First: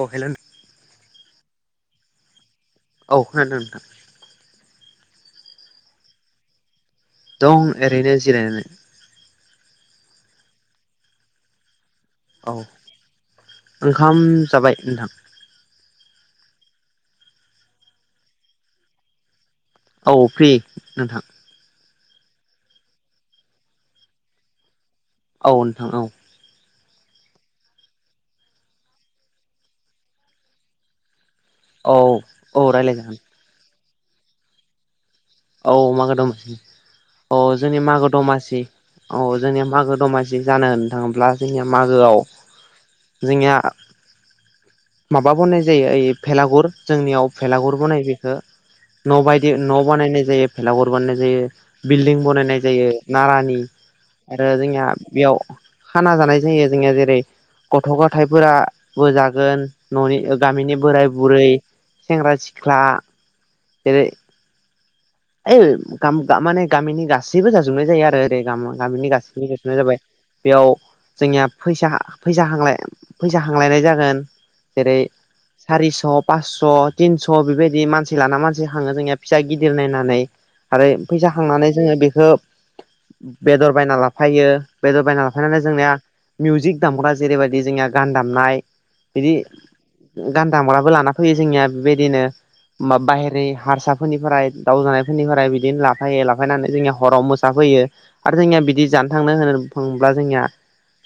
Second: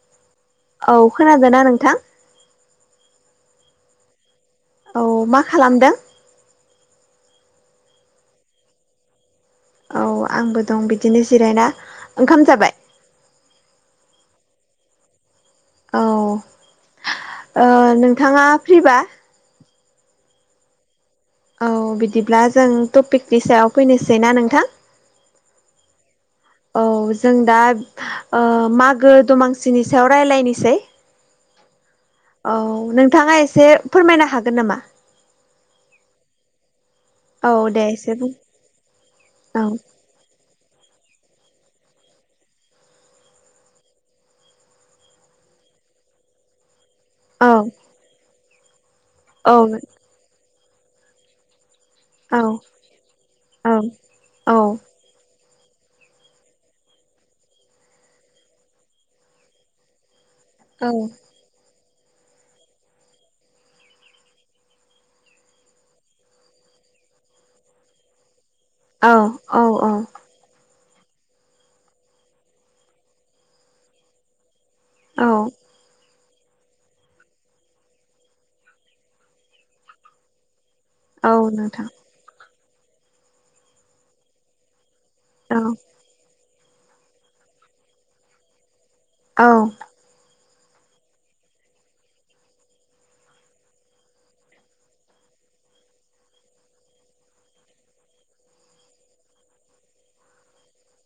अ hello नो औ खोनादोंना नोंथां औ खोनादों नोंथां औ मा खालामदों दं ओरैनो जिरायनानै औ आंबो दं बिदिनो जिरायना ओंखाम औ जाबाय ओंखाम जाबाय नोंथां औ ओ नोंथाङा फ्रिबा औ फ्रि नोंथां औ बिदिब्ला जों टपिकनि सायाव फैनोसैना नोंथां औ नोंथां औ औ जों दा ओ मागो दमांसिनि सायाव रायज्लायनोसै औ औ नोंथाङा एसे फोरमायनो हागोन नामा औ मागो दमासि औ जोंनिया दे मागो एसे बुं दमासि औ जोंनिया मागो दमासि जि जानो नोंथां ब्ला जोंनिया मागोआव जोंनिया माबा बनाय जायो ओइ भेलागुर जोंनियाव औ भेलागुर बनायो बेखौ न' बायदि औ न' बनायनाय जायो भेलागुर बानायनाय जायो बिल्डिं औ बनायनाय जायो नारानि औ आरो औ जोंहा बेयाव खाना जानाय जायो जोंनिया जेरै गथ' गथायफोराबो जागोन न'नि गामिनि औ बोराय बुरै सेंग्रा सिख्ला जेरै ओइ गाम गा माने गामिनि गासैबो जाजोबनाय जायो आरो ओरै गाम गामिनि गासैबो औ जाजोबनाय जाबाय बेयाव जोंनिया फैसा फैसा खांलाय फैसा खांलायनाय जागोन जेरै औ सारि सब फासस' थिनस' बेबायदि मानसि लाना मानसि खाङो जोंनिया फिसा गिदिर नायनानै आरो फैसा औ खांनानै नोंथां जोङो बेखौ बेदर बायना लाफायो बेदर बायना औ [unintelligible] जोंनिया मिउजिक दामग्रा जेरैबायदि जोंनिया गान दामनाय बिदि औ गान दामग्राबो लाना फैयो जोंनिया बेबायदिनो बाहेरनि हारसाफोरनिफ्राय दाउ जानायफोरनिफ्राय बिदिनो लाफायो लाफायनानै जोंनि हराव मोसाफैयो आरो जोंनिया बिदि जानो थांनो होनोब्ला जोंनिया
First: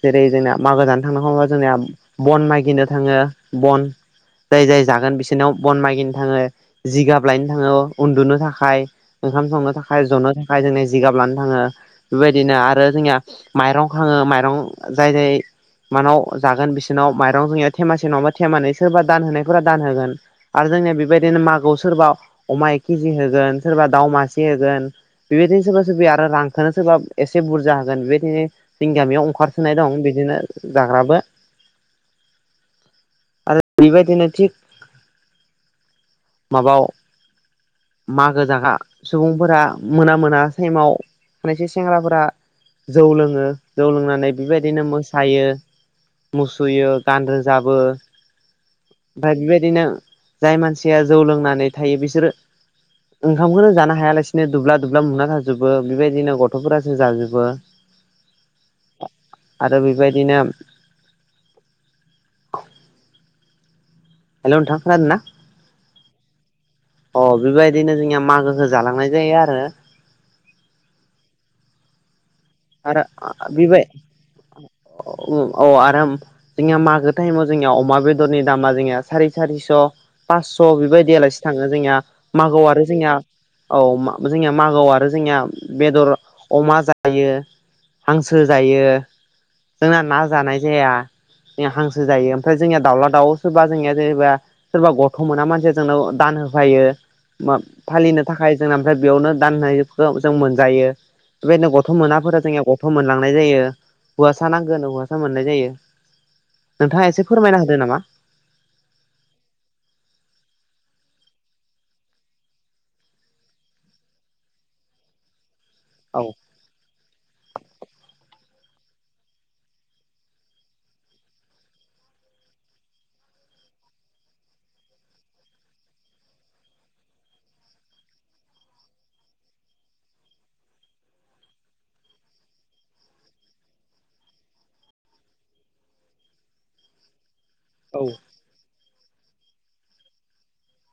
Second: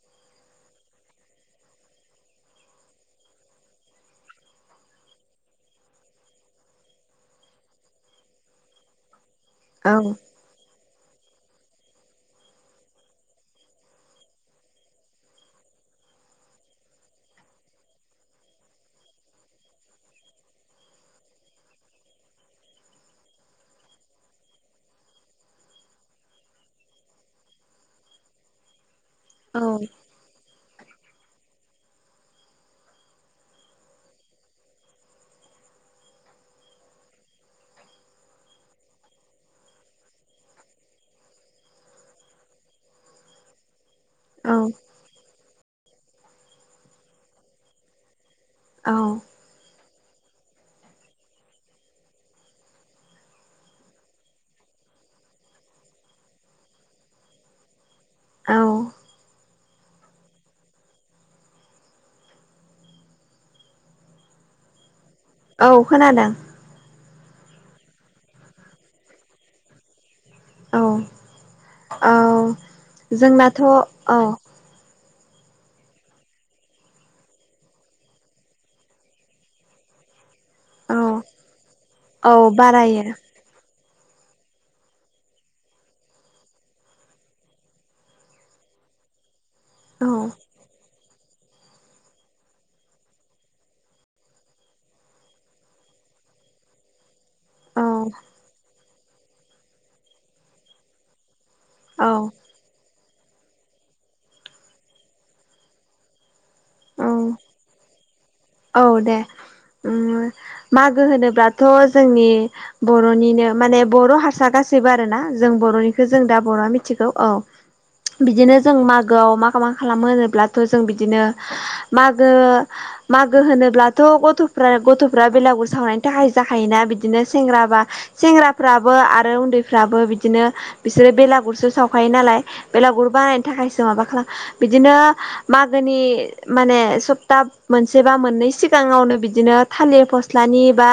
जेरै जोंना मागो जानो थांनाय खमायाव जोंनिया बन मागिनो थाङो बन जाय जाय जागोन बिसोरनिव बन मागिनो थाङो जिगाब लायनो थाङो उन्दुनो था खाय ओंखाम संनो औ थाखाय जनो थाखाय जोंनिया जिगाब लानो थाङो बेबायदिनो आरो जोंनिया माइरं खाङो माइरं जाय जाय मानाव जागोन बिसोरनाव माइरं जोंनिया थेमा नङाबा थेमानै सोरबा दान होनायफोरा दान होगोन आरो जोंनिया बेबायदिनो मागोआव सोरबा अमा एक केजि होगोन सोरबा दाउ मासे होगोन बेबायदिनो सोरबा सोरबाया आरो रांखोनो सोरबा एसे बुरजा होगोन बेबायदिनो जोंनि गामियाव खारसोनाय दं बिदिनो जाग्राबो आरो बेबायदिनो थिग माबाव मागो जागा सुबुंफोरा मोना मोना टाइमाव माने एसे सेंग्राफोरा जौ लोङो जौ लोंनानै औ बेबायदिनो मोसायो मुसुयो गान रोजाबो औ ओमफ्राय बेबायदिनो जाय मानसिया जौ लोंनानै थायो बिसोरो ओंखामखौनो जानो हायालासिनो दुब्ला दुब्ला उनदुना थाजोबो बेबायदिनो गथ'फोरासो जाजोबो। औ आरो बेबायदिनो हेलौ नोंथां खोनादों ना? औ खोनादों अ बेबायदिनो जोंनिया मागोखौ जालांनाय जायो आरो। औ औ आरो जोंनाथ' बेबाय औ औ आरो जोंनिया मागो टाइमाव जोंनिया अमा बेदरनि दामा जोंनिया सारि सारिस' फासस' औ बेबायदियालासि थाङो जोंनिया औ मागोआव आरो बारायो जोंनिया औ जोंनिया मागोआव आरो जोंनिया बेदर अमा जायो। हांसो जायो जोंना औ ना जानाय जाया। हांसो जायो। ओमफ्राय जोंनिया दाउला दाउ सोरबा जोंनिया जेनबा सोरबा गथ' मोना मानसिया जोंनाव दान होफायो। औ फालिनो थाखाय जों ओमफ्राय बेयावनो दाननायखौ जों मोनजायो। बेबायदिनो गथ' औ मोनाफोरा जोंनिया गथ' मोनलांनाय जायो हौवासा नांगोन हौवासा मोननाय जायो। औ नोंथाङा एसे फोरमायनो हादों नामा? औ दे मागो उम होनोब्लाथ' जोंनि बर'निनो माने बर' हारसा गासैबो आरो ना जों बर'निखौ औ जों दा बर'आ मि मिथिगौ औ बिदिनो जों मागोआव मा मा खालामो होनोब्लाथ' जों बिदिनो मागो मागो होनोब्लाथ' गथ'फ्रा गथ'फ्रा बेलागुर सावनायनि थाखाय जाखायोना बिदिनो सेंग्रा बा सेंग्राफ्राबो आरो उन्दैफ्राबो बिदिनो बिसोरो बेलागुरसो सावखायो नालाय बेलागुर बानायनो थाखायसो माबा खालाम बिदिनो मागोनि माने सप्ता औ मोनसे बा मोननैसिम सिगाङावनो बिदिनो थालिर फस्लानि बा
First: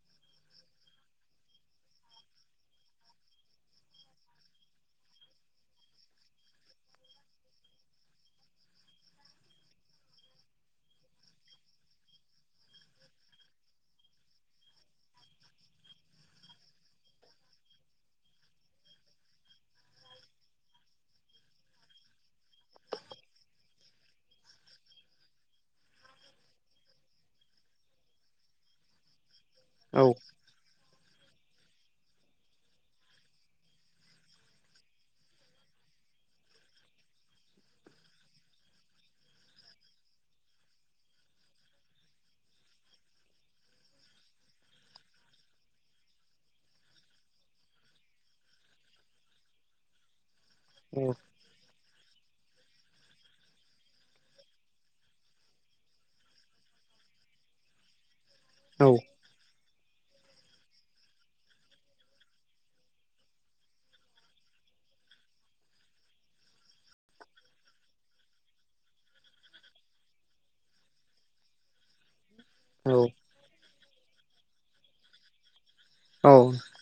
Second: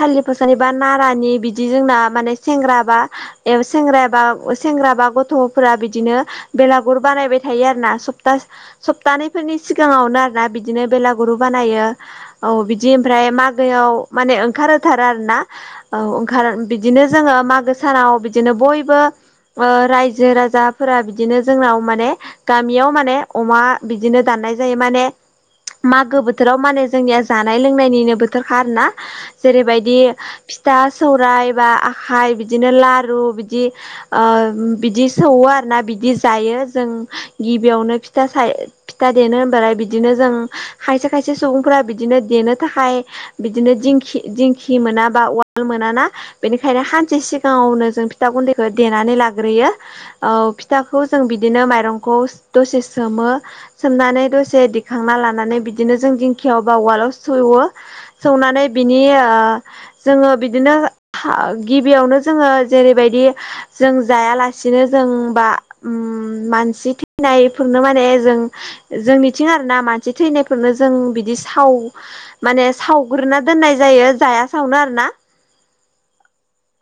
थालि फसलानि बा नारानि बिदि जोंना माने सेंग्रा बा एउ सेंग्रा बा सेंग्रा बा गथ'फोरा बिदिनो बेलागुर बानायबाय थायो आरो ना सता सप्तानै फोरनि सिगाङावनो आरोना बिदिनो बेलागुरु बानायो। औ बिदि ओमफ्राय मागोआव माने ओंखार होथारो आरो ना औ ओंखार बिदिनो जोङो मागो सानाव बिदिनो बयबो रायजो राजाफोरा बिदिनो जोंनाव माने गामियाव माने अमा बि बिदिनो दाननाय जायो माने मागो बोथोराव माने जोंनिया जानाय लोंनायनिनो बोथोरखा आरो ना। जेरैबायदि औ फिथा सौराय बा आखाइ बिदिनो लारु बिदि ओ बिदि सौवो आरो ना बिदि जायो जों गिबियावनो फिथा साय फिथा देनो होनबालाय बिदिनो जों खायसे खायसे सुबुंफोरा बिदिनो देनो थाखाय बिदिनो दिंखि दिंखि मोना बा उवाल मोनाना बेनिखायनो हानसे सिगाङावनो जों फिथा गुन्दैखौ देनानै लाग्रोयो औ फिथाखौ जों बिदिनो माइरंखौ दसे सोमो सोमनानै दसे दिखांना लानानै बिदिनो जों दिंखिायाव बा उवालाव सौवो सौनानै औ बिनि ओ जोंङो बिदिनो गिबियावनो जोंङो जेरैबायदि जों जायालासिनो जों बा उम मानसि थैनायफोरनो माने जों जोंनिथिं आरो ना मानसि थैनायफोरनो जों बिदि साव माने औ सावग्रोना दोननाय जायो जाया सावनो आरो ना औ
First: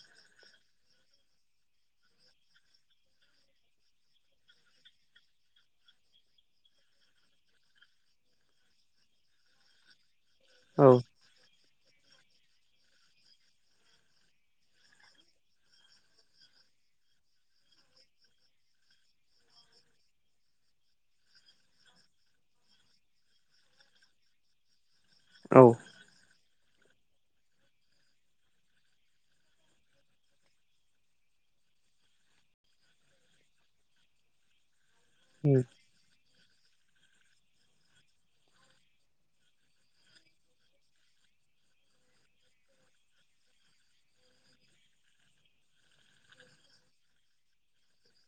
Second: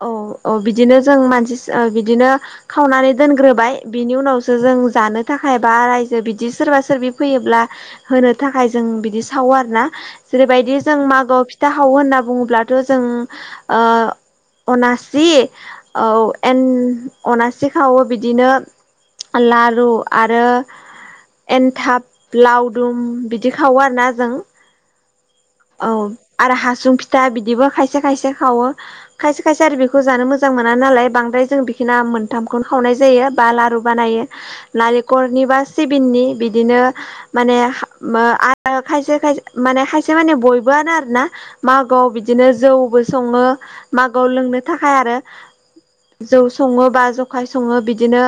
औ औ बिदिनो जों मानसि बिदिनो खावनानै दोनग्रोबाय बिनि उनावसो जों जानो थाखाय बा रायजो बिदि सोरबा सोरबि फैयोब्ला होनो थाखाय जों बिदि सावो आरो ना जेरैबायदि औ जों मागोआव फिथा हावो होनना बुङोब्लाथ' जों अनासि औ एन अनासि खावो बिदिनो लारु आरो एन्थाब लावदुम बिदि खावो आरोना जों औ आरो हासुं फिथा बिदिबो खायसे खायसे खावो खायसे खायसे आर बेखौ जानो मोजां मोना नालाय बांद्राय जों बिखिना मोनथामखौनो खावनाय जायो बा लारु बानायो नालेंखलनि बा सिबिंनि बिदिनो माने खायसे खायसे माने खायसे माने बयबोआनो आरो ना मागोआव बिदिनो जौबो सङो मागोआव लोंनो थाखाय आरो जौ संङो बा जखाय संङो बिदिनो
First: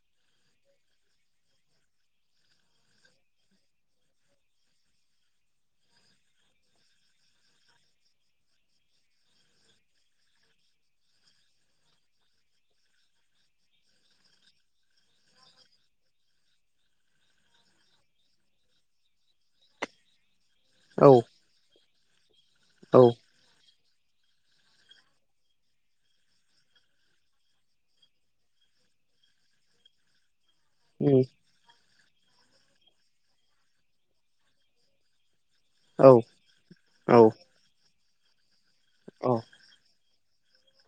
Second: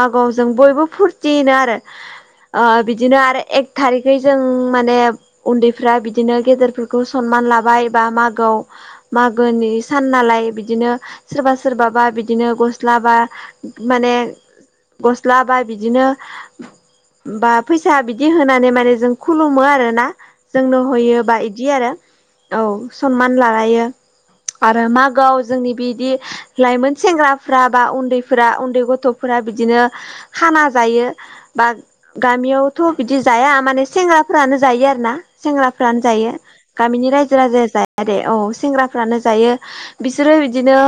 मागोआव जों बयबो फुरथि आरो ओ बिदिनो आरो एक थारिखै जों माने उन्दैफ्रा बिदिनो गेदेरफोरखौ सनमान लाबाय बा मागोआव मागोनि नालाय बिदिनो सोरबा सोरबाबा बिदिनो गस्ला बा माने गस्ला बा बिदिनो बा फैसा बिदि होनानै माने जों खुलुमो आरो ना जोंनो औ होयो बा बिदि आरो औ सनमान लालायो आरो मागोआव जोंनि बिदि लाइमोन सेंग्राफ्रा बा उन्दैफोरा उन्दै गथ'फोरा बिदिनो खाना जायो बा गामियावथ' बिदि जाया माने सेंग्राफोरानो जायो आरोना सेंग्रा फ्रानो जायो गामिनि रायजो राजाया जाया दे औ सेंग्राफ्रानो जायो बिसोरो बिदिनो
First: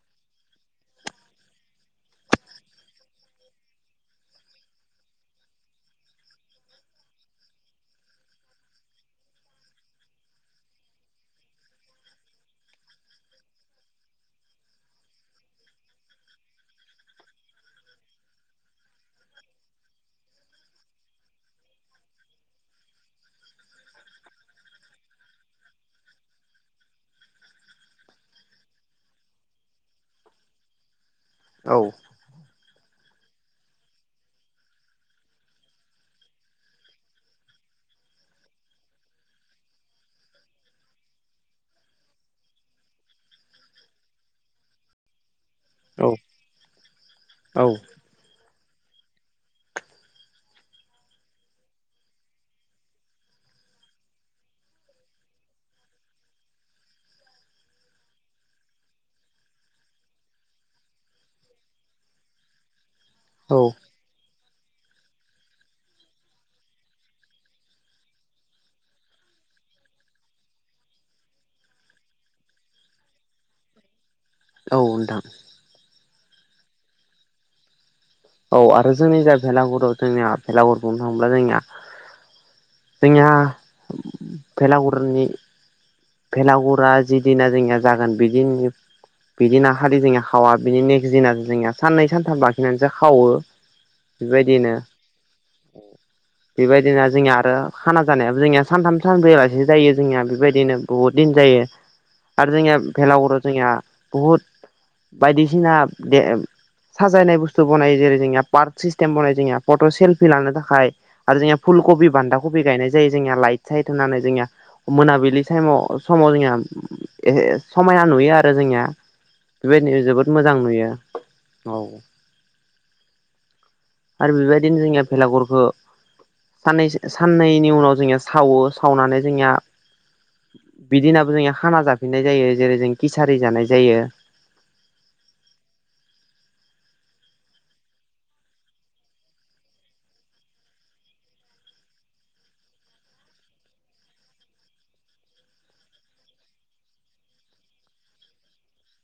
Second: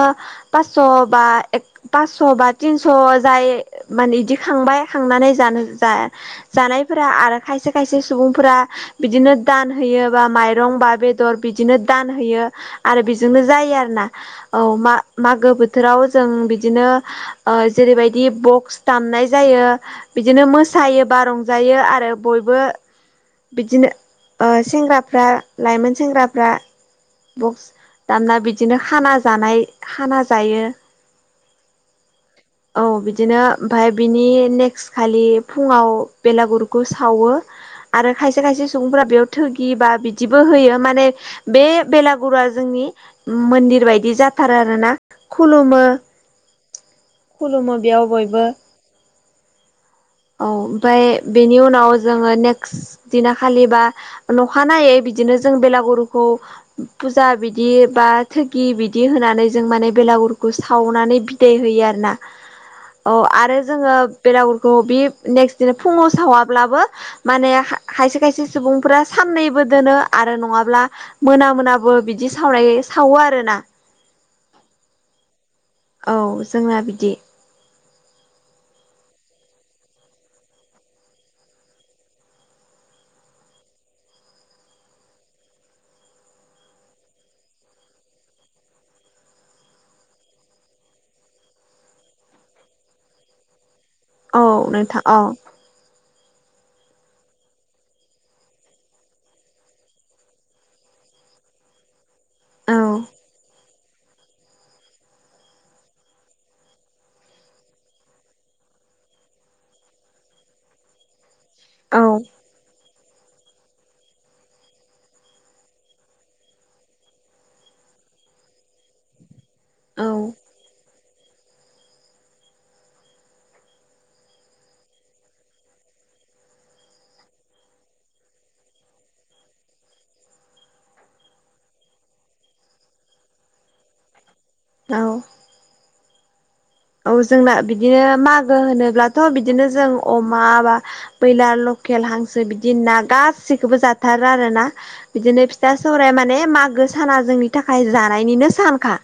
पासस' बा एक पासस' बा तिनस' जाय माने इदि खांबाय खांनानै जानो जा जानायफोरा आरो खायसे खायसे सुबुंफोरा बिदिनो दान होयो बा माइरं बा बेदर बिदिनो दान होयो आरो बेजोंनो जायो खि आरोना औ मा मागो बोथोराव जों बिदिनो ओ जेरैबायदि बक्स दामनाय जायो बिदिनो मोसायो बा रंजायो आरो बयबो बिदिनो ओ सेंग्राफ्रा लाइमोन सेंग्राफ्रा बक्स दामना बिदिनो खाना जानाय खाना जायो औ औ बिदिनो ओमफाय बिनि नेक्स्ट नेक्ट खालि फुङाव बेलागुरखौ सावो आरो खायसे खायसे सुबुंफोरा बेयाव थोगि बा बिदिबो होयो माने बे बेलागुरा जोंनि मोन्दिर बायदि जाथारो आरोना खुलुमो खुलुमो बेयाव बयबो औ ओमाय बेनि उनाव जोङो नेक्स्ट दिना खालिबा नखानायै बिदिनो जों बेलागुरुखौ फुजा बिदि बा थोगि बिदि होनानै जों माने बेलागुरखौ सावनानै दै होयो आरोना अ औ आरो जोङो बेलागुरखौ बे नेक्ट दिनो फुङाव सावाब्लाबो माने खायसे खायसे सुबुंफोरा साननैबो दोनो आरो नङाब्ला मोना मोनाबो बिदि सावराय सावो आरो ना औ नोंथां औ जोंना बिदि औ आरो जोंनि जा भेलागुरि जोंनिया भेलागुरि बुंनो थाङोब्ला जोंनिया जोंनिया भेलागुरनि भेलागुरा जिदिना जोंनिया जागोन बि दिननि बि दिनाखालि जोंनिया खावा बिनि नेक्स्ट दिना जोंनिया साननै सानथाम लाखिनानैसो खावो औ बेबायदिनो नोंथां औ बेबायदिनो जोंनिया आरो खाना जानायाबो जोंनिया सानथाम सानब्रैलासे जायो जोंनिया बेबायदिनो बुहुद दिन जायो आरो औ जोंनिया भेलागुराव जोंनिया बुहुद बायदिसिना बे साजायनाय बुस्थु बनाय जेरै जोंनि पार्क सिस्टेम बानायनाय जोंनिहा फट' सेल्फि लानो थाखाय आरो जोंनिया औ फुलकबि बान्दा कबि गायनाय जायो जोंनिया लाइट साइद होननानै जोंनियि मोनाबिलि टाइमाव समाव जोंनिया समायना नुयो आरो जोंनिया बेबायदिनो जोबोद औ मोजां नुयो औ आरो बेबायदिनो जोंनिया भेलाघरखो सानै साननैनि उनाव जोंनिया सावो सावनानै जोंनिया बिदिनाबो जोंनिया खाना जाफिननाय जायो जेरै जों किसारि जानाय जायो औ औ जोंना बिदिनो मागो होनोब्लाथ बिदिनो जों अमा बा बैलार लकेल हांसो बिदि ना गासैखौबो जाथारो आरोना बिदिनो फिथा सौराइ माने मागो साना जोंनि थाखाय जानायनिनो सानखा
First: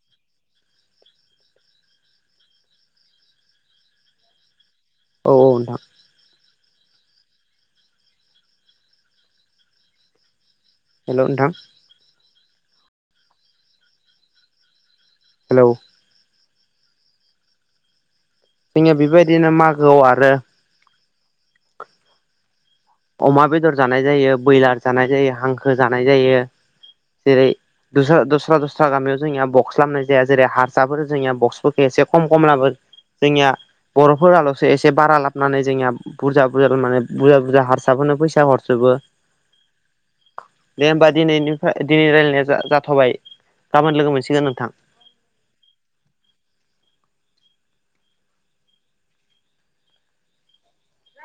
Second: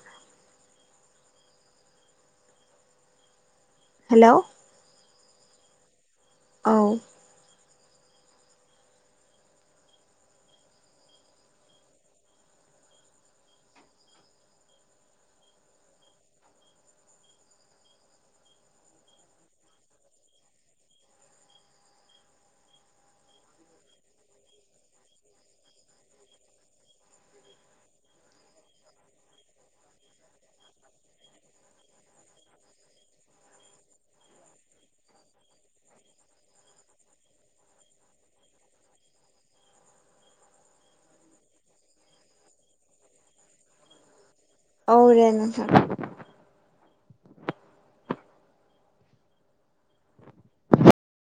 हेलौ औ औ नोंथां औ हेलौ नोंथां हेलौ जोंनिया बेबायदिनो मागोआव आरो अमा बेदर जानाय जायो ब्रयलार जानाय जायो हांखो जानाय जायो जेरै दस दस्रा दस्रा गामियाव जोंनिया बक्स लामनाय जाया जेरै हारसाफोर जोंनिया बक्सफोरखौ एसे खम खम लाबो जोंनिया बर'फोरालसो एसे बारा लाबनानै जोंनिया बुरजा बुरजा माने बुरजा बुरजा हार साफोरनो फैसा हरजोबो दे होमबा दिनैनिफ्राय दिनै रायलायनाया जा जाथबाय गाबोन लोगो मोनसिगोन नोंथां औ दे नोंथां